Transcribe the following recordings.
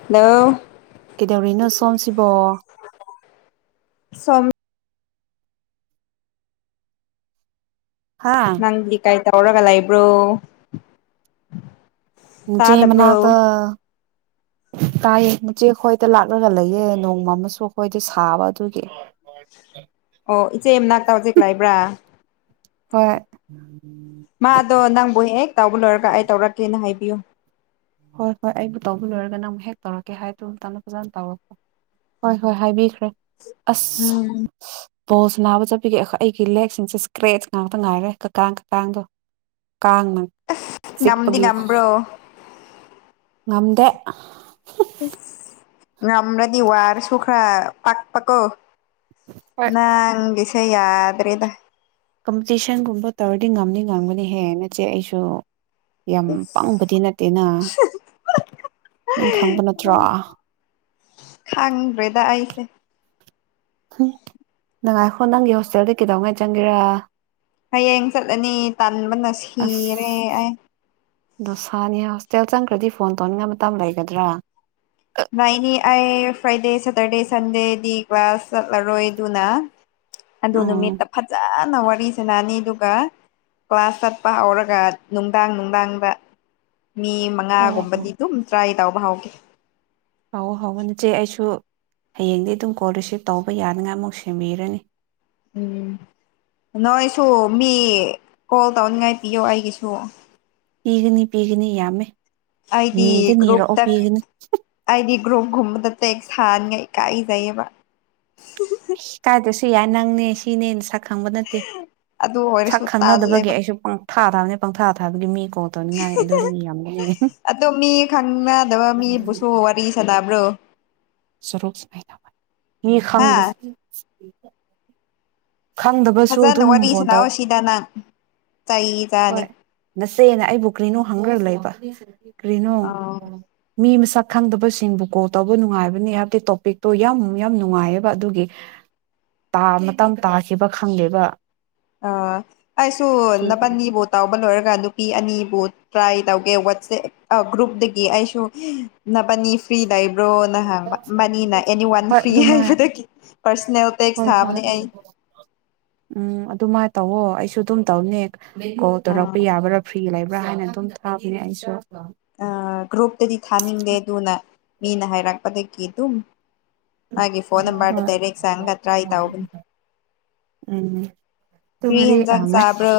ꯑꯟꯑꯣꯗꯤꯕꯜ ꯀꯩꯗꯧꯔꯤꯅꯣ ꯁꯣꯝꯁꯤꯕꯣ ꯁꯣꯝ ꯍꯥ ꯅꯪꯗꯤ ꯀꯥꯏ ꯇꯧꯔꯒ ꯂꯩꯕ꯭ꯔꯣ ꯍꯝꯆꯦ ꯃꯅꯥꯛꯇ ꯇꯥꯗꯕ꯭ꯔꯣ ꯇꯥꯌꯦ ꯃꯆꯦ ꯑꯩꯈꯣꯏꯗ ꯂꯥꯛꯂꯒ ꯂꯩꯌꯦ ꯅꯣꯡꯃ ꯑꯃꯁꯨ ꯑꯩꯈꯣꯏꯗ ꯁꯥꯕ ꯑꯗꯨꯒꯤ ꯑꯣ ꯏꯆꯦ ꯃꯅꯥꯛꯇ ꯍꯧꯖꯤꯛ ꯂꯩꯕ꯭ꯔꯥ ꯍꯣꯏ ꯃꯥꯗꯣ ꯅꯪꯕꯣ ꯍꯦꯛ ꯇꯥꯎꯕ ꯂꯣꯏꯔꯒ ꯑꯩ ꯇꯧꯔꯛꯀꯦꯅ ꯍꯥꯏꯕꯤꯌꯨ ꯍꯣꯏ ꯍꯣꯏ ꯑꯩꯕꯨ ꯇꯧꯕ ꯂꯣꯏꯔꯒ ꯅꯪꯕꯨ ꯍꯦꯛ ꯇꯧꯔꯛꯀꯦ ꯍꯥꯏꯗꯨꯝꯇꯅ ꯐꯖꯅ ꯇꯧꯔꯛꯄꯣ ꯍꯣꯏ ꯍꯣꯏ ꯍꯥꯏꯕꯤꯈ꯭ꯔꯦ ꯑꯁ ꯕꯣꯜꯁꯅꯥꯕ ꯆꯠꯄꯤꯒꯦ ꯈꯣꯏ ꯑꯩꯒꯤ ꯂꯦꯒꯁꯤꯡꯁꯦ ꯏꯁꯀ꯭ꯔꯦꯠꯆ ꯉꯥꯛꯇ ꯉꯥꯏꯔꯦ ꯀꯀꯥ ꯀꯀꯥꯡꯗꯣ ꯀꯥꯡꯅ ꯉꯝꯗꯤ ꯆꯤꯛꯄꯒꯤ ꯈꯣ ꯉꯝꯕ꯭ꯔꯣ ꯉꯝꯗꯦ ꯑꯁ ꯉꯔꯗꯤ ꯋꯥꯔꯁꯨꯈꯥ ꯄꯥꯛ ꯄꯀꯣ ꯍꯣꯏ ꯅꯥꯡꯒꯤꯁꯦ ꯌꯥꯗ꯭ꯔꯦꯗ ꯀꯝꯄꯤꯇꯤꯁꯟꯒꯨꯝꯕ ꯇꯧꯔꯗꯤ ꯉꯝꯅꯤ ꯉꯝꯒꯅꯤ ꯍꯦ ꯅꯆꯦ ꯑꯩꯁꯨ ꯌꯥꯝ ꯄꯪꯕꯗꯤ ꯅꯠꯇꯦꯅ ꯅꯪ ꯈꯪꯕ ꯅꯠꯇ꯭ꯔꯣ ꯁ ꯈꯪꯗ꯭ꯔꯦꯗꯑꯩ ꯎꯝ ꯅꯪꯉꯥꯏꯈꯣ ꯅꯪꯒꯤ ꯍꯣꯁꯇꯦꯜꯗ ꯀꯩꯗꯧꯉꯩ ꯆꯪꯒꯦꯔꯥ ꯍꯌꯦꯡ ꯆꯠꯂꯅꯤ ꯇꯟꯕꯅ ꯑꯁ ꯁꯤꯔꯦ ꯑꯩ ꯇꯦꯜ ꯆꯪꯈ꯭ꯔꯗꯤ ꯐꯣꯟ ꯇꯧꯅꯤꯡꯉꯥꯏ ꯃꯇꯝ ꯂꯩꯒꯗ꯭ꯔꯥ ꯂꯩꯅꯤ ꯑꯩ ꯐ꯭ꯔꯥꯏꯗꯦ ꯁꯦꯇꯔꯗꯦ ꯁꯟꯗꯦꯗꯤ ꯀ꯭ꯂꯥꯁ ꯆꯠꯂꯔꯣꯏ ꯑꯗꯨꯅ ꯑꯗꯨ ꯑꯣ ꯅꯨꯃꯤꯠꯇ ꯐꯖꯅ ꯋꯥ ꯅꯨꯔꯤꯁꯅꯥꯅꯤꯗꯨ ꯀ꯭ꯂꯥꯁ ꯆꯠꯄ ꯍꯧꯔꯒ ꯅꯨꯡꯗꯥꯡ ꯅꯨꯡꯗꯥꯡꯗ ꯃꯤ ꯑꯣ ꯑꯣ ꯃꯉꯥꯒꯨꯝꯕꯗꯤ ꯑꯗꯨꯝ ꯇ꯭ꯔꯥꯏ ꯇꯧꯕ ꯍꯧꯒꯦ ꯍꯧꯋꯣ ꯍꯧꯋꯣ ꯅꯆꯦ ꯑꯩꯁꯨ ꯍꯌꯦꯡꯗꯤ ꯑꯗꯨꯝ ꯀꯣꯜ ꯔꯤꯁꯤꯞ ꯇꯧꯕ ꯌꯥꯅꯉꯥꯏ ꯑꯃꯨꯛ ꯁꯦꯝꯕꯤꯔꯅꯤ ꯎꯝ ꯅꯣꯏꯁꯨ ꯃꯤ ꯀꯣꯜ ꯇꯧꯅꯤꯡꯉꯥꯏ ꯄꯤꯌꯣ ꯑꯩꯒꯤꯁꯨ ꯄꯤꯒꯅꯤ ꯄꯤꯒꯅꯤ ꯌꯥꯝꯃꯦ ꯑꯩꯗꯤ ꯅꯤꯗ ꯒ꯭ꯔꯨꯞ ꯅꯤꯔꯛꯑꯣ ꯇ ꯄꯤꯒꯅꯤ ꯑꯥꯏꯗꯤ ꯒ꯭ꯔꯨꯞ ꯒꯨꯝꯕꯗ ꯐꯦꯛ ꯁꯥꯅꯤꯉꯥꯏ ꯀꯥꯏꯖꯩꯌꯦꯕ ꯁ ꯀꯥꯏꯗ ꯁꯤ ꯌꯥ ꯅꯪꯅꯦ ꯁꯤꯅꯦ ꯁꯛ ꯁ ꯈꯪꯕ ꯅꯠꯇꯦ ꯑꯗꯨ ꯁꯛ ꯑꯣꯏꯔꯁꯨ ꯈꯪꯅꯗꯕꯒꯤ ꯇꯜꯂꯦꯕ ꯑꯩꯁꯨ ꯄꯪꯊꯥ ꯊꯥꯕꯅꯦ ꯄꯪꯊꯥ ꯊꯥꯕꯗꯤ ꯃꯤ ꯄꯣ ꯇꯧꯅꯤꯡꯉꯥꯏ ꯑꯗꯨꯗꯤ ꯌꯥꯝꯃꯤ ꯑꯣ ꯃꯤ ꯈꯪꯅꯗꯕ ꯃꯤꯕꯨꯁꯨ ꯋꯥꯔꯤ ꯁꯥꯟꯅꯕ꯭ꯔꯣ ꯁꯣꯛ ꯃꯤ ꯍꯥ ꯈꯪꯗ ꯈꯪꯗꯕꯁꯨ ꯐꯖꯅ ꯑꯗꯨꯝ ꯋꯥꯔꯤ ꯐꯣꯟ ꯇꯧ ꯁꯥꯟꯅꯧ ꯁꯤꯗ ꯅꯪ ꯆꯩ ꯆꯥꯅꯤ ꯍꯣꯏ ꯅꯁꯦꯅ ꯑꯩꯕꯨ ꯀ꯭ꯔꯤꯅꯣ ꯍꯪꯈ꯭ꯔ ꯂꯩꯕ ꯀꯔꯤꯅꯨ ꯑꯥꯎ ꯃꯤ ꯃꯁꯛ ꯈꯪꯗꯕꯁꯤꯡꯕꯨ ꯀꯣꯜ ꯇꯧꯕ ꯅꯨꯡꯉꯥꯏꯕꯅꯤ ꯍꯥꯏꯕꯗꯤ ꯇꯣꯄꯤꯛꯇꯣ ꯌꯥꯝ ꯌꯥꯝ ꯅꯨꯡꯉꯥꯏꯌꯦꯕ ꯑꯗꯨꯒꯤ ꯇꯥ ꯃꯇꯝ ꯇꯥꯈꯤꯕ ꯈꯪꯉꯦꯕ ꯑꯥ ꯑꯩꯁꯨ ꯅꯄꯅꯤꯐꯥꯎ ꯇꯥꯎꯕ ꯂꯣꯏꯔꯒ ꯑꯗꯨ ꯄꯤ ꯑꯅꯤꯕꯨ ꯇ꯭ꯔꯥꯏ ꯇꯧꯒꯦ ꯋꯥꯆꯦꯞ ꯒ꯭ꯔꯨꯞꯇꯒꯤ ꯑꯩꯁꯨ ꯅꯅꯕꯅꯤ ꯐ꯭ꯔꯤ ꯂꯩ ꯭ꯔꯣꯅ ꯍꯕ ꯃꯅꯤꯅ ꯑꯦꯅꯤ ꯋꯥꯟ ꯍꯣꯏ ꯐ꯭ꯔꯤ ꯑꯗꯨꯃꯥꯏ ꯍꯥꯏꯕꯗꯒꯤ ꯄꯔꯁꯣꯅꯦꯜ ꯇꯦꯛꯁ ꯍꯣꯏ ꯍꯣꯏ ꯍꯥꯕꯅꯦ ꯑꯩ ꯎꯝ ꯑꯗꯨꯃꯥꯏꯅ ꯇꯧꯋꯣ ꯑꯩꯁꯨ ꯑꯗꯨꯝ ꯇꯧꯅꯤ ꯀꯣꯜ ꯇꯧꯔꯛꯄ ꯌꯥꯕ꯭ꯔꯥ ꯐꯤ ꯂꯩꯕ꯭ꯔꯥ ꯍꯥꯏꯅ ꯑꯗꯨꯝ ꯊꯥꯈꯤꯅꯦ ꯑꯩꯁꯨ ꯒ꯭ꯔꯨꯞꯇꯗꯤ ꯊꯥꯅꯤꯡꯗꯦ ꯑꯗꯨꯅ ꯃꯤꯅ ꯍꯥꯏꯔꯛꯄꯗꯒꯤ ꯑꯗꯨꯝ ꯍꯥꯏꯦ ꯐꯣꯟꯝꯕꯕꯥꯔ ꯇꯩꯔꯦꯛꯁ ꯍꯪ ꯍꯥꯠꯇ ꯍꯥꯏꯥꯏꯇ ꯍꯒꯅꯤ ꯎꯝ ꯑꯗꯨ ꯉꯔꯤ ꯑ ꯀ꯭ꯔꯤꯍꯖꯪ ꯆꯕ꯭ꯔꯣ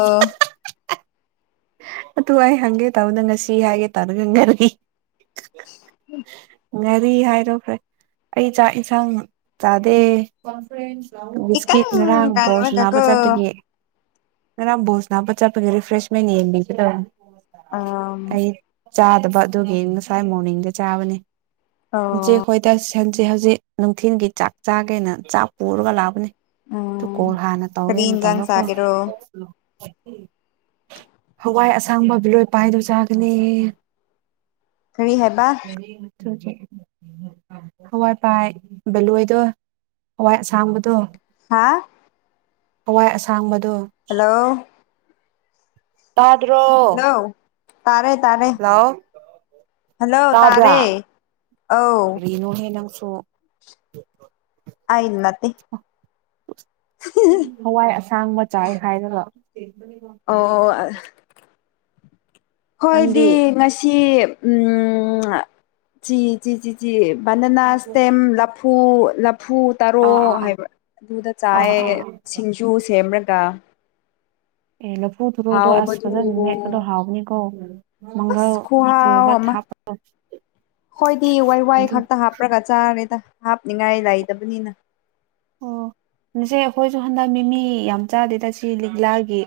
ꯑꯗꯨ ꯑꯩ ꯍꯪꯒꯦ ꯇꯧꯕꯗ ꯉꯁꯤ ꯍꯥꯏꯒꯦ ꯇꯥꯅ ꯈꯪ ꯉꯔꯤ ꯎꯝ ꯉꯥꯔꯤ ꯍꯥꯏꯔꯣ ꯐ꯭ꯔꯦ ꯑꯩ ꯆꯥꯛ ꯌꯦꯟꯁꯥꯡ ꯆꯥꯗꯦ ꯕꯤꯁꯀꯤꯠ ꯏꯀꯪ ꯉꯔꯥꯡ ꯕꯣꯛꯁ ꯅꯥꯕ ꯀꯪꯂꯒꯀꯣ ꯆꯠꯄꯒꯦ ꯀꯔꯝꯕꯨꯣꯁꯅꯥꯕ ꯆꯥꯄ ꯔꯔꯤꯐ꯭ꯔꯦꯁꯃꯦꯟ ꯑ ꯆꯥꯗꯕ ꯑꯗꯨꯒꯤ ꯉꯁꯥꯏ ꯃꯣꯔꯅꯤꯡꯗ ꯆꯥꯕꯅꯤ ꯉꯆꯦ ꯑꯣ ꯈꯈꯣꯏꯗ ꯏꯁ ꯁꯟꯁꯦ ꯍꯧꯖꯤꯛ ꯅꯨꯡꯊꯤꯜꯒꯤ ꯆꯥꯛ ꯆꯥꯒꯦꯅ ꯆꯥꯛ ꯄꯨꯔꯒ ꯂꯥꯛꯕꯅꯤ ꯑꯗꯨ ꯎꯝ ꯀꯣ ꯍꯥꯟꯅ ꯀꯔꯤ ꯇꯧꯔꯦꯅ ꯏꯟꯖꯥꯡ ꯇꯧꯔꯀꯣ ꯆꯥꯒꯦꯔꯣ ꯍꯋꯥꯏ ꯑꯁꯥꯡꯕ ꯕꯤꯂꯣꯏ ꯄꯥꯏꯗꯨ ꯆꯥꯒꯅꯤ ꯐꯔꯤ ꯍꯦꯕ ꯁ ꯍꯋꯥꯏ ꯄꯥꯏ ꯕꯦꯂꯣꯏꯗꯣ ꯍꯋꯥꯏ ꯑꯁꯥꯡꯕꯗꯣ ꯍꯥꯥ ꯍꯋꯥꯏ ꯑꯁꯥꯡꯕꯗ ꯍꯜꯂꯣ ꯇꯥꯗ꯭ꯔꯣ ꯍꯜꯂꯣ ꯇꯥꯔꯦ ꯇꯥꯔꯦ ꯍꯜꯂꯣ ꯍꯜꯂꯣ ꯇꯥꯕ꯭ꯔꯥ ꯇꯥꯔꯦ ꯑ ꯇꯣ ꯑ ꯏꯅꯗꯤ ꯍꯋꯥꯏ ꯑꯁꯥꯡ ꯃꯆꯥꯏ ꯍꯥꯏꯔꯒ ꯑꯣ ꯍꯣꯏꯗꯤ ꯅꯪꯗꯤ ꯉꯁꯤ ꯆ ꯆꯤ ꯆꯤꯆꯦ ꯕꯟꯗꯅꯥ ꯁꯇꯦꯝ ꯂꯐꯨ ꯍꯐꯨ ꯑꯥ ꯇꯔꯣꯛ ꯑꯥ ꯑꯥ ꯍꯥꯏꯕ ꯑꯗꯨꯗ ꯆꯥꯏ ꯑꯥ ꯑꯥ ꯑꯥ ꯁꯤꯡꯖꯨ ꯁꯦꯝꯃꯒ ꯑꯦ ꯂꯐꯨ ꯊꯨꯔꯨꯗꯣ ꯑꯁ ꯐꯖꯅ ꯃꯦꯠꯄꯗꯣ ꯍꯥꯎꯕꯅꯤꯀꯣ ꯃꯪꯒꯜ ꯑꯁ ꯁꯨꯕ ꯊꯥꯄ ꯑ ꯍꯣꯏꯗꯤ ꯋꯥꯏ ꯋꯥꯏ ꯈꯛꯇ ꯍꯥꯞꯄ꯭ꯔꯒ ꯆꯥꯔꯦꯗ ꯍꯥꯞꯅꯤꯡꯉꯥꯏ ꯂꯩꯇꯕꯅꯤꯅ ꯑꯣ ꯁꯤꯁ ꯑꯩꯈꯣꯏꯁꯨ ꯍꯟꯗꯛ ꯃꯤꯃꯤ ꯌꯥꯝ ꯆꯥꯗꯦ ꯇꯁꯤ ꯂꯤꯛꯂꯥꯒꯤ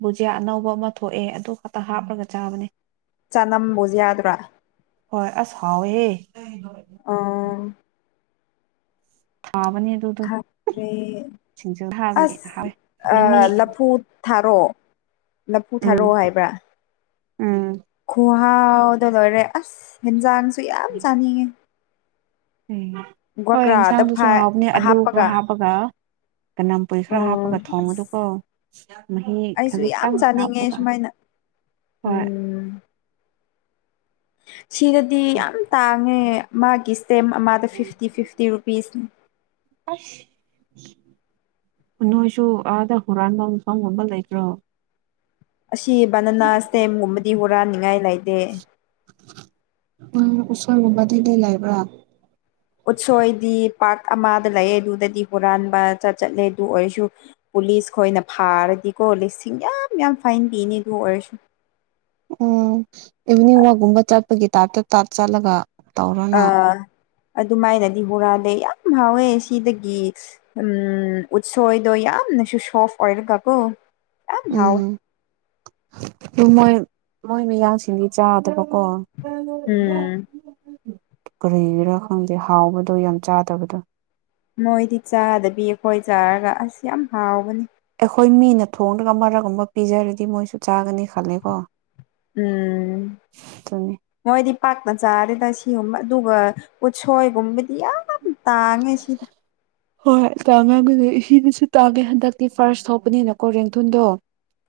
ꯕꯨꯖꯤꯌꯥ ꯑꯅꯧꯕ ꯑꯃ ꯊꯣꯛꯑꯦ ꯑꯗꯨ ꯈꯛꯇ ꯍꯥꯞꯂꯒ ꯆꯥꯕꯅꯦ ꯆꯅꯝꯕꯨ ꯌꯥꯗ꯭ꯔꯥ ꯍꯣꯏ ꯑꯁ ꯍꯥꯎꯋꯦꯦ ꯑ ꯊꯥꯕꯅꯦ ꯑꯗꯨꯗꯣ ꯈꯥꯔꯔꯦ ꯁꯤꯡꯖꯨ ꯍꯥꯕꯗꯤ ꯍꯥꯎꯋꯦ ꯑꯁ ꯃꯤꯃꯤ ꯂꯐꯨ ꯊꯥꯔꯣ ꯂꯐꯨ ꯊꯥꯔꯣ ꯎꯝ ꯍꯥꯏꯕ ꯎꯝ ꯈꯨꯍꯥꯎꯗꯣ ꯂꯣꯏꯔꯦ ꯑꯁ ꯍꯦꯟꯖꯥꯡꯁꯨ ꯌꯥꯝ ꯆꯥꯅꯤꯡꯉꯦ ꯎꯝ ꯍꯣꯏ ꯒ꯭ꯋꯥꯀ꯭ꯔꯥꯗ ꯌꯦꯟꯁꯥꯡꯗꯨꯁꯨ ꯐꯥꯏ ꯍꯥꯎꯕꯅꯦ ꯑꯂꯨ ꯈꯔ ꯍꯥꯞꯄꯒ ꯀꯅꯝ ꯄꯨꯨꯏ ꯈꯔ ꯎꯝ ꯍꯥꯞꯄꯒ ꯊꯣꯡ ꯑꯁ ꯑꯗꯨꯒꯀꯣ ꯃꯍꯤ ꯑꯩꯁꯨ ꯌꯥꯝ ꯈꯖꯤꯛꯇꯪ ꯆꯥꯅꯤꯡꯉꯦ ꯍꯥꯞꯄꯒ ꯁꯨꯃꯥꯏꯅ ꯍꯣꯏ ꯎꯝ ꯁꯤꯗꯗꯤ ꯌꯥꯝ ꯇꯥꯡꯉꯦ ꯃꯥꯒꯤ ꯁ꯭ꯇꯦꯝ ꯑꯃꯗ ꯐꯤꯐꯇꯤ ꯐꯤꯐꯇꯤ ꯔꯨꯄꯤꯁꯅꯤ ꯑꯁ ꯅꯣꯏꯁꯨ ꯑꯥꯗ ꯍꯨꯔꯥꯟꯕ ꯃꯐꯝ ꯑꯃ ꯂꯩꯕ꯭ꯔꯣ ꯑꯁꯤ ꯕꯅꯅꯥ ꯏꯁꯇꯦꯝꯒꯨꯝꯕꯗꯤ ꯍꯨꯔꯥꯅꯤꯉꯥꯏ ꯂꯩꯇꯦ ꯎꯁꯣꯏ ꯒꯨꯝꯕꯗꯤ ꯂꯩ ꯂꯥꯏꯕ꯭ꯔꯥ ꯎꯠꯁꯣꯏꯗꯤ ꯄꯥ ꯑꯃꯗ ꯂꯩꯑꯦ ꯑꯗꯨꯗꯗꯤ ꯍꯨꯔꯥꯟꯕ ꯆꯠꯂꯦ ꯑꯗꯨ ꯑꯣꯏꯔꯁꯨ ꯄꯨꯂꯤꯁ ꯈꯣꯏꯅ ꯐꯥꯔꯗꯤ ꯀꯣ ꯂꯤꯁꯤꯡ ꯌꯥꯝ ꯌꯥꯝ ꯐꯥꯏꯟ ꯄꯤꯅꯤ ꯑꯗꯨ ꯑꯣꯏꯔꯁꯨ [inaudible] ꯎꯝ ꯏꯚꯤꯅꯤꯡ ꯋꯥꯛꯀꯨꯝꯕ ꯆꯠꯄꯒꯤ ꯇꯥꯏꯞꯇ ꯇꯞ ꯆꯠꯂꯒ ꯇꯧꯔꯅ ꯑꯥ ꯑꯗꯨꯃꯥꯏꯅꯗꯤ ꯍꯨꯔꯥꯗꯦ ꯌꯥꯝ ꯍꯥꯎꯋꯦ ꯁꯤꯗꯒꯤ ꯎ ꯎꯠꯁꯣꯏꯗꯣ ꯌꯥꯝ ꯁꯤ ꯁꯣꯐ ꯑꯣꯏꯜ ꯀꯒꯣ ꯎꯝ ꯑꯗꯨ ꯃꯣꯏ ꯃꯣꯏ ꯃꯌꯥꯡꯁꯤꯡꯗꯤ ꯆꯥꯗꯕ ꯎꯝ ꯀꯔꯤꯔꯥ ꯈꯪꯗꯦ ꯍꯥꯎꯕꯗꯣ ꯌꯥꯝ ꯆꯥꯗꯕꯗꯣ ꯃꯣꯏꯗꯤ ꯆꯥꯗꯕꯤ ꯑꯩꯈꯣꯏ ꯆꯥꯔꯒ ꯑꯁ ꯌꯥꯝ ꯍꯥꯎꯕꯅꯤ ꯑꯩꯈꯣꯏ ꯃꯤꯅ ꯊꯣꯡꯗꯒ ꯃꯔꯛꯒꯨꯝꯕ ꯄꯤꯖꯔꯗꯤ ꯃꯣꯏꯁꯨ ꯆꯥꯒꯅꯤ ꯈꯜꯂꯦꯀꯣ ꯎꯝ ꯑꯗꯨꯅꯤ ꯃꯣꯏꯗꯤ ꯄꯥꯛꯇ ꯆꯥꯔꯦꯗ ꯁꯤꯒꯨꯝꯕ ꯑꯗꯨꯒ ꯎꯠꯁꯣꯏꯒꯨꯝꯕꯗꯤ ꯌꯥꯝ ꯇꯥꯡꯉꯦ ꯁꯤꯗ ꯍꯣꯏ ꯇꯥꯡ ꯉꯝꯒꯅꯤ ꯏꯗꯁꯨ ꯇꯥꯡꯒꯦ ꯍꯟꯗꯛꯇꯤ ꯐꯥꯔꯁ ꯊꯧꯕꯅꯤꯅꯀꯣ ꯔꯦꯡꯊꯜꯗꯣ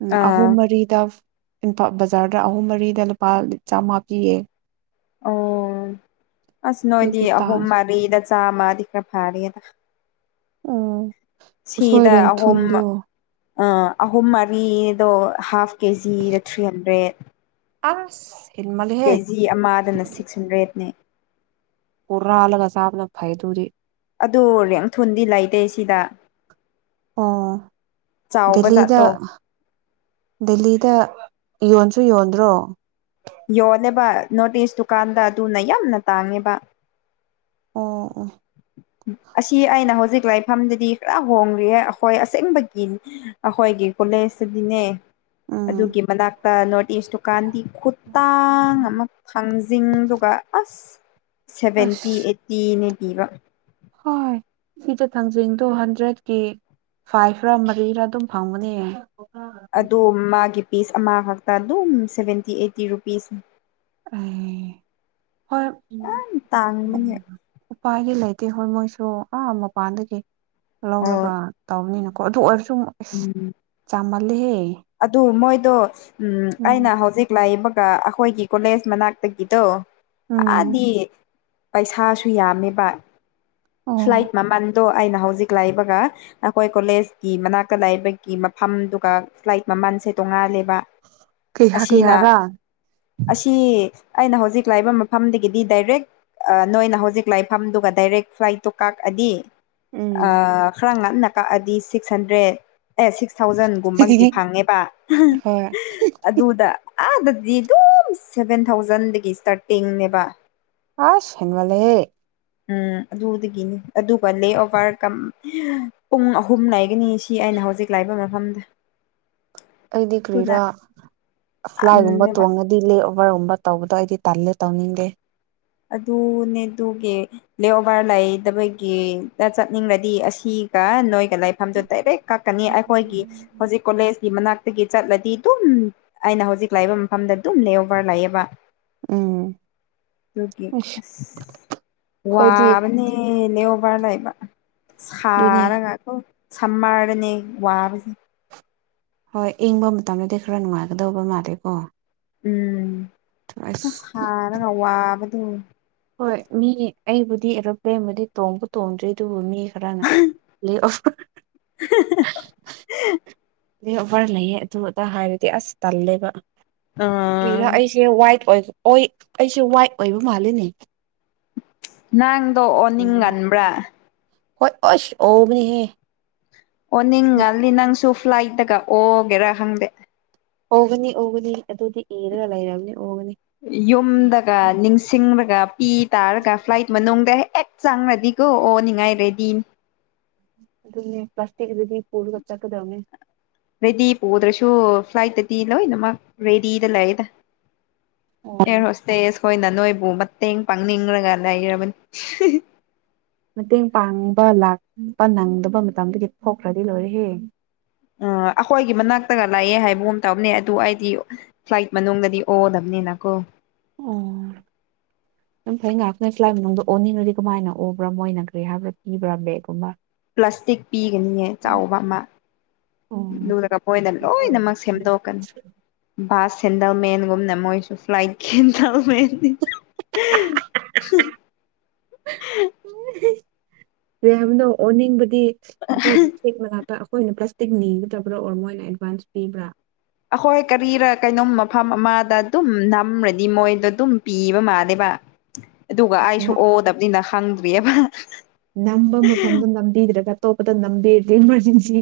ꯎꯝ ꯑꯍꯨꯝ ꯑꯥ ꯃꯔꯤꯗ ꯏꯝꯐꯥꯜ ꯕꯖꯥꯔꯗ ꯑꯍꯨꯝ ꯃꯔꯤꯗ ꯂꯨꯄꯥ ꯆꯥꯝꯃ ꯄꯤꯌꯦ ꯑꯣ ꯑꯁ ꯅꯣꯗꯤ ꯑꯗꯨꯒꯤ ꯑꯍꯨꯝ ꯇꯥꯡ ꯃꯔꯤꯗ ꯆꯃꯗꯤ ꯈ ꯐꯔꯤꯗ ꯎꯝ ꯎꯁꯣꯏ ꯁꯤꯗ ꯑꯍꯨꯝ ꯔꯦꯡꯊꯨꯜꯗꯣ ꯑ ꯑꯍꯨꯝ ꯃꯔꯤꯗꯣ ꯍꯥꯐ ꯀꯦꯖꯤꯗ ꯊ꯭ꯔꯤ ꯍꯟꯗ꯭ꯔꯦꯠ ꯑꯁ ꯍꯦꯟꯃꯜꯂꯦꯍꯦ ꯀꯦꯖꯤ ꯑꯃꯗꯅ ꯁꯤꯛꯁ ꯍꯟꯗ꯭ꯔꯦꯠꯅꯦ ꯍꯨꯔꯥꯜꯂꯒ ꯁꯥꯕꯅ ꯐꯩ ꯇꯨꯔꯤ ꯑꯗꯨ ꯔꯦꯡꯊꯨꯟꯗꯤ ꯂꯩꯇꯦ ꯁꯤꯗ ꯑꯣ ꯆꯥꯎꯕ ꯗꯦꯜꯂꯤꯗ ꯖꯥꯠꯇꯣ ꯗꯦꯜꯂꯤꯗ ꯌꯣꯟꯁꯨ ꯌꯣꯟꯗ꯭ꯔꯣ ꯌꯣꯅꯦꯕ ꯅꯣꯔꯠ ꯏꯁ ꯗꯨꯀꯥꯟꯗ ꯑꯗꯨꯅ ꯌꯥꯝꯅ ꯇꯥꯡꯉꯦꯕ ꯑꯣ ꯑꯁꯤ ꯑꯩꯅ ꯍꯧꯖꯤꯛ ꯂꯥꯏꯐꯝꯗꯗꯤ ꯈꯔ ꯍꯣꯡꯂꯤ ꯑꯩꯈꯣꯏ ꯑꯁꯦꯡꯕꯒꯤ ꯑꯩꯈꯣꯏꯒꯤ ꯀꯣꯂꯦꯖꯇꯗꯤꯅꯦ ꯎꯝ ꯑꯗꯨꯒꯤ ꯃꯅꯥꯛꯇ ꯅꯣꯔꯠ ꯏꯁ ꯗꯨꯀꯥꯟꯗꯤ ꯈꯨꯠꯇꯥꯡ ꯑꯃ ꯊꯥꯡꯖꯤꯡꯗꯨꯒ ꯑꯁ ꯑꯁ ꯁꯚꯦꯟꯇꯤ ꯑꯩꯠꯇꯤꯅ ꯄꯤꯕ ꯍꯣꯏ ꯁꯤꯗ ꯊꯥꯡꯖꯤꯡꯗꯣ ꯍꯟꯗ꯭ꯔꯦꯠꯀꯤ ꯐꯥꯏꯚꯔꯥ ꯃꯔꯤꯔꯥ ꯑꯗꯨꯝ ꯐꯪꯕꯅꯦ ꯑ ꯃꯥꯒꯤ ꯄꯤꯁ ꯑꯃꯈꯛꯇ ꯑꯗꯨꯝ ꯁꯚꯦꯟꯇꯤ ꯑꯩꯠꯇꯤ ꯔꯨꯄꯤꯁ ꯑ ꯍꯣꯏ ꯎ ꯇꯥꯡꯕꯅꯦ ꯎꯄꯥꯏꯒꯤ ꯂꯩꯇꯦ ꯍꯣꯏ ꯃꯣꯏꯁꯨ ꯑꯥ ꯃꯄꯥꯟꯗꯒꯤ ꯑꯣ ꯂꯧꯔꯒ ꯇꯧꯕꯅꯤꯅꯀꯣ ꯑꯗꯨ ꯑꯣꯏꯔꯁꯨ ꯁꯨꯝ ꯎꯝ ꯆꯥꯃꯜꯂꯦꯍꯦ ꯑꯗꯨ ꯃꯣꯏꯗꯣ ꯎꯝ ꯑꯩꯅ ꯍꯧꯖꯤꯛ ꯂꯥꯛꯏꯕ ꯑꯩꯈꯣꯏꯒꯤ ꯀꯣꯂꯦꯖ ꯃꯅꯥꯛꯇꯒꯤꯗꯣ ꯎꯝ ꯑꯥꯗꯤ ꯄꯩꯁꯥꯁꯨ ꯌꯥꯝꯃꯦꯕ ꯑꯣ ꯐ꯭ꯂꯥꯏꯠ ꯃꯃꯟꯗꯣ ꯑꯩꯅ ꯍꯧꯖꯤꯛ ꯂꯥꯛꯏꯕꯒ ꯑꯩꯈꯣꯏ ꯀꯣꯂꯦꯖꯀꯤ ꯃꯅꯥꯛꯇ ꯂꯥꯛꯏꯕꯒꯤ ꯃ ꯑꯗꯨꯒ ꯐ꯭ꯂꯥꯏꯠ ꯃꯃꯜꯁꯦ ꯇꯣꯡꯉꯦ ꯀꯩꯍꯥ ꯑꯁꯤꯅ ꯀꯩꯍꯥꯔꯥ ꯑꯁꯤ ꯑꯩꯅ ꯍꯧꯖꯤꯛ ꯂꯥꯛꯏꯕ ꯃꯐꯝꯗꯒꯤꯗꯤ ꯗꯥꯏꯔꯦꯛ ꯅꯣꯏꯅ ꯍꯧꯖꯤꯛ ꯂꯥꯛꯏꯐꯝꯗꯨꯒ ꯗꯥꯏꯔꯦꯛ ꯐ꯭ꯂꯥꯏꯠ ꯇꯣ ꯀꯥꯛꯑꯗꯤ ꯎꯝ ꯈꯔ ꯉꯟꯅ ꯀꯛꯑꯗꯤ ꯁꯤꯛꯁ ꯍꯟꯗ꯭ꯔꯦꯠ ꯑꯦ ꯁꯤꯛꯁ ꯊꯥꯎꯖꯟꯒꯨꯝꯕꯒꯤ ꯐꯪꯉꯦꯕ ꯍꯣꯏ ꯑꯗꯨꯗ ꯑꯥꯗ ꯖꯤ ꯑꯗꯨꯝ ꯁꯚꯦꯟ ꯊꯥꯎꯖꯟꯗꯒꯤ ꯏꯁꯇꯥꯔꯇꯤꯡꯅꯦꯕ ꯑ ꯁꯦꯟꯋꯥꯂꯦ ꯎꯝ ꯑꯗꯨꯗꯒꯤꯅꯤ ꯑꯗꯨꯒ ꯂꯦ ꯑꯣꯚꯔ ꯄꯨꯡ ꯑꯍꯨꯝ ꯂꯩꯒꯅꯤ ꯁꯤ ꯑꯩꯅ ꯍꯧꯖꯤꯛ ꯂꯥꯛꯏꯕ ꯃꯐꯝꯗ ꯑꯩꯗꯤ ꯑꯗꯨꯅ ꯀ꯭ꯔꯤꯔꯥ ꯐ꯭ꯂꯥꯏꯒꯨꯝꯕ ꯇꯣꯡꯉꯗꯤ ꯂꯦꯛꯑꯣ ꯕꯔꯒꯨꯝꯕ ꯇꯧꯕꯗꯣ ꯑꯩꯗꯤ ꯇꯜꯂꯦ ꯇꯧꯅꯤꯡꯒꯦ ꯑꯗꯨꯅꯦꯗꯨꯒꯤ ꯂ꯭ꯂꯦꯑꯣꯚꯔ ꯂꯩꯗꯕꯒꯤꯗ ꯆꯠꯅꯤꯡꯂꯗꯤ ꯑꯁꯤ ꯅꯣꯏꯒ ꯂꯥꯏꯐꯝꯁꯨ ꯗꯥꯏꯔꯦꯛ ꯀꯛꯀꯅꯤ ꯑꯩꯈꯣꯏꯒꯤ ꯍꯧꯖꯤꯛ ꯀꯣꯂꯦꯖꯀꯤ ꯃꯅꯥꯛꯇ ꯒꯤ ꯆꯠꯂꯗꯤ ꯑꯗꯨꯝ ꯑꯩꯅ ꯍꯧꯖꯤꯛ ꯂꯥꯛꯏꯕ ꯃꯐꯝꯗ ꯑꯗꯨꯝ ꯂꯦꯑꯣꯚꯔ ꯂꯥꯛꯑꯦꯕ ꯎꯝ ꯑꯗꯨꯒꯤ ꯏꯁ ꯑꯁ ꯈꯣꯏꯗꯤ ꯋꯥꯕꯅꯦ ꯂꯦ ꯑꯣꯚꯔ ꯂꯩꯕ ꯑꯗꯨꯅꯤ ꯁꯥꯔꯒꯈꯣ ꯁꯝꯃꯥꯔꯅꯤ ꯋꯥꯕꯁꯦ ꯍꯣꯏ ꯏꯪꯕ ꯃꯇꯝꯗꯗꯤ ꯈꯔ ꯅꯨꯡꯉꯥꯏꯒꯗꯧꯕ ꯃꯥꯜꯂꯦ ꯀꯣ ꯎꯝ ꯑ ꯁꯥꯔꯒ ꯋꯥꯕꯗꯤ ꯍꯣꯏ ꯃꯤ ꯑꯩꯕꯨꯗꯤ ꯑꯦꯔꯣꯄ꯭ꯂꯦꯟꯕꯨꯗꯤ ꯇꯣꯡꯕ ꯇꯣꯡꯗ꯭ꯔꯤ ꯑꯗꯨꯕꯨ ꯃꯤ ꯈꯅꯑꯣ ꯑꯗꯨ ꯑꯣꯐꯔ ꯂꯩꯌꯦꯦ ꯑꯗꯨ ꯑꯇꯥ ꯍꯥꯏꯔꯗꯤ ꯑꯁ ꯇꯜꯂꯦꯕ ꯑꯥ ꯀꯔꯥ ꯑꯩꯁꯦ ꯋꯥꯏꯠ ꯑꯩꯁꯦ ꯋꯥꯏꯠ ꯑꯣꯏꯕ ꯃꯥꯜꯂꯤꯅꯦ ꯅꯪꯗꯣ ꯑꯣꯅꯤꯡꯒꯟꯕ꯭ꯔꯥ ꯍꯣꯏ ꯑꯣꯁ ꯑꯣꯕꯅꯤꯍꯦ ꯑꯣ ꯅꯤꯡ ꯑꯜꯂꯤ ꯅꯪꯁꯨ ꯐ꯭ꯂꯥꯏꯠꯇꯒ ꯑꯣꯒꯦꯔꯥ ꯍꯪꯗꯦ ꯑꯣꯒꯅꯤ ꯑꯣꯒꯅꯤ ꯑꯗꯣꯗꯤ ꯌꯦꯔꯒꯥꯏꯔ ꯑꯃꯅꯤ ꯌꯨꯝꯗꯒ ꯅꯤꯡꯁꯤꯡꯂꯒ ꯄꯤ ꯇꯥꯔꯒ ꯐ꯭ꯂꯥꯏꯠ ꯃꯅꯨꯡ ꯑꯦꯛ ꯆꯥꯡ ꯔꯦꯗꯤꯒꯣ ꯑꯣ ꯅꯤꯡꯉꯥꯏ ꯔꯦꯗꯤ ꯑꯗꯨꯅꯦ ꯄ꯭ꯂꯥꯁꯇꯤꯛ ꯑꯗꯨꯗꯤ ꯄꯨꯔꯒ ꯆꯠꯀꯗꯕꯅꯦ ꯔꯦꯗꯤ ꯄꯨꯗ꯭ꯔꯁꯨ ꯐ꯭ꯂꯥꯏꯠꯇꯗꯤ ꯂꯣꯏꯅꯃꯛ ꯔꯦꯗꯤꯗ ꯂꯩꯗ ꯑꯣ ꯑꯦꯔ ꯍꯁꯇꯁ ꯑꯩꯣꯏꯅ ꯅꯣꯏꯕꯨ ꯃꯇꯦꯡ ꯄꯥꯡꯅꯤꯡꯂꯒ ꯂꯩꯔꯕꯅꯤ ꯃꯇꯦꯡ ꯄꯥꯡꯕ ꯂꯥꯛꯄ ꯅꯪꯗꯕ ꯃꯇꯝꯗꯨꯒꯤ ꯊꯣꯛꯈ꯭ꯔꯗꯤ ꯂꯣꯏꯔꯦꯍꯌꯦ ꯑ ꯑꯩꯈꯣꯏꯒꯤ ꯃꯅꯥꯛꯇꯒ ꯂꯥꯛꯑꯦ ꯍꯥꯏꯕꯒꯨꯝ ꯇꯕꯅꯦ ꯑꯗꯨ ꯑꯩꯗꯤ ꯐ꯭ꯂꯥꯏꯠ ꯃꯅꯨꯡꯗꯗꯤ ꯑꯣꯗꯕꯅꯤ ꯅꯤꯅꯥꯀꯣ ꯑꯣ ꯑꯗꯨꯝ ꯐꯩ ꯉꯥꯏꯍꯥꯛꯈ ꯅ ꯁ꯭ꯂꯥꯏ ꯃꯅꯨꯡꯗ ꯑꯣꯟꯅꯤꯡꯅꯗꯤ ꯀꯃꯥꯏꯅ ꯎꯕ꯭ꯔꯥ ꯃꯣꯏꯅ ꯀꯔꯤ ꯍꯥꯏꯕꯥꯤꯕ꯭ꯔꯥꯕꯒꯨꯝꯕ ꯄ꯭ꯂꯥꯁꯇꯤꯛ ꯄꯤꯒꯅꯤꯑ ꯆꯥꯎꯕ ꯑꯃ ꯑꯣ ꯂꯔꯒ ꯄꯣꯏꯗ ꯂꯣꯏꯅꯃꯛ ꯁꯦꯝꯗꯣꯛꯀꯅꯤ ꯕꯥꯁ ꯁꯦꯟꯗꯜꯃꯦꯟꯒꯨꯝꯅ ꯃꯣꯏꯁꯨ ꯐ꯭ꯂꯥꯏ ꯁꯦꯟꯗꯜꯃꯦꯟꯗꯤ [unintelligible] ꯃꯌꯥꯝꯅ ꯑꯣꯅꯤꯡꯕꯗꯤ ꯑꯩꯈꯣꯏꯒꯤ ꯁꯦꯛꯅ ꯉꯥꯛꯇ ꯑꯩꯈꯣꯏꯅ ꯄ꯭ꯂꯥꯁꯇꯤꯛ ꯅꯤꯒꯗꯕ꯭ꯔꯥ ꯑꯣꯔ ꯃꯣꯏꯅ ꯑꯦꯗꯚꯥꯟꯁ ꯄꯤꯕ꯭ꯔꯥ ꯑꯩꯈꯣꯏ ꯀꯔꯤꯔ ꯀꯩꯅꯣꯝ ꯃꯐꯝ ꯑꯃꯗ ꯑꯗꯨꯝ ꯅꯝꯃꯗꯤ ꯃꯣꯏꯗꯣ ꯑꯗꯨꯝ ꯄꯤꯕ ꯃꯥꯜꯂꯦꯕ ꯑꯗꯨꯒ ꯑꯩꯁꯨ ꯅ ꯑꯣꯗꯕꯅꯤꯅ ꯈꯪꯗ꯭ꯔꯤꯑꯕ ꯅꯝꯕ ꯃꯐꯝꯗꯣ ꯅꯝꯕꯤꯗ꯭ꯔꯒ ꯑꯇꯣꯞꯄꯗ ꯅꯝꯕꯤꯔꯗꯤ ꯖꯤ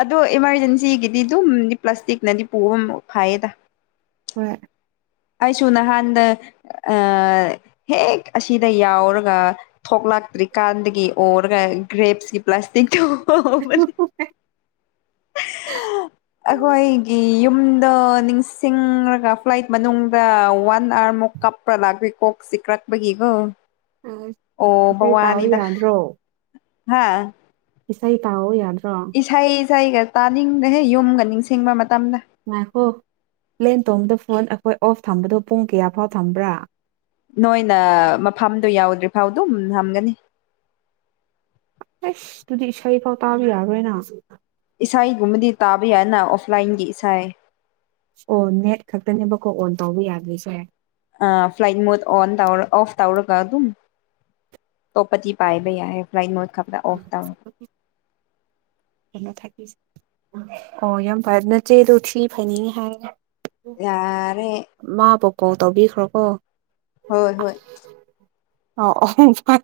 ꯑꯗꯣ ꯏꯃꯥꯔꯖꯦꯟꯁꯤꯒꯤꯗꯤ ꯑꯗꯨꯝꯗꯤ ꯄ꯭ꯂꯥꯁꯇꯤꯛꯅꯗꯤ ꯄꯨꯕ ꯑꯃ ꯐꯥꯏꯌꯦꯗ ꯍꯣꯏ ꯑꯩꯁꯨ ꯅꯍꯥꯟꯗ ꯍꯦꯛ ꯑꯁꯤꯗ ꯌꯥꯎꯔꯒ ꯊꯣꯛꯂꯛ ꯂꯥꯛꯇ꯭ꯔꯤꯀꯥꯟꯗꯒꯤ ꯑꯣꯔꯒ ꯒ꯭ꯔꯦꯞꯁ ꯄ꯭ꯂꯥꯁꯇꯤꯛꯇꯣ ꯑꯩꯈꯣꯏꯒꯤ ꯌꯨꯝ ꯑ ꯅꯤꯡꯁꯤꯡꯔꯒ ꯐ꯭ꯂꯥꯏꯠ ꯃꯅꯨꯡꯗ ꯋꯥꯟ ꯑꯥꯋꯥꯔꯃꯨꯛ ꯀꯞꯄ꯭ꯔꯥ ꯂꯥꯛꯄꯤꯦ ꯀꯣꯛꯁꯤ ꯀ꯭ꯔꯛꯄꯒꯤꯒꯣ ꯑ ꯑꯣ ꯏꯁꯩ ꯇꯥꯎ ꯋꯥꯅꯤꯗ ꯌꯥꯗ꯭ꯔꯣ ꯍꯥꯥ ꯏꯁꯩꯥꯏ ꯇ ꯌꯥꯗ ꯏꯁꯩ ꯏꯁꯩꯒ ꯇꯥꯅꯤꯡꯗꯍꯦ ꯌꯨꯝꯒ ꯅꯤꯡꯁꯤꯡꯕ ꯃꯇꯝꯗ ꯉꯥꯏꯈꯣ ꯄ꯭ꯂꯦꯟ ꯇꯣꯝꯗ ꯐꯣꯟ ꯑꯩꯈꯣꯏ ꯑꯣꯐ ꯊꯝꯕꯗꯣ ꯄꯨꯡ ꯀꯌꯥꯐꯥꯎ ꯊꯝꯕ꯭ꯔꯥ ꯅꯣꯏꯅ ꯃꯐꯝꯗꯨ ꯌꯥꯎꯗ꯭ꯔꯤꯐꯥꯎ ꯑꯗꯨꯝ ꯊꯝꯒꯅꯤ ꯑꯁ ꯑꯗꯨꯨꯗꯤ ꯏꯁꯩ ꯐꯥꯎ ꯇꯥꯕꯤ ꯌꯥꯔꯣꯏꯅ ꯏꯁꯩꯒꯨꯝꯕꯗꯤ ꯇꯥꯕ ꯌꯥꯅ ꯑꯣꯐꯂꯥꯏꯟꯒꯤ ꯏꯁꯥꯏ ꯀꯣ ꯑꯣꯟ ꯇꯧꯕ ꯌꯥꯗ꯭ꯦꯁꯦ ꯑ ꯐ꯭ꯂꯥꯏꯠ ꯃ ꯑꯣ ꯇꯥꯔ ꯑꯣꯐ ꯇꯥꯥꯎꯔ ꯀ ꯑꯗꯨ ꯇꯣ ꯄꯇꯤ ꯄꯥꯏꯕꯤꯩ ꯍꯥꯏ ꯐ꯭ꯂꯥꯏ ꯃꯣꯠ ꯈꯛꯇ ꯑꯣꯐ ꯇꯧ ꯀꯩꯅꯣ ꯊꯦ ꯑꯣ ꯌꯥꯝ ꯐꯔꯦ ꯑꯗꯨ ꯅꯆꯦꯗꯣ ꯁꯤ ꯐꯅꯤꯉ ꯍꯥꯏꯦ ꯌꯥꯔꯦ ꯀꯣ ꯇꯧꯕꯤꯈ꯭ꯔꯣꯀꯣ ꯍꯣꯏ ꯍꯣꯏ ꯑ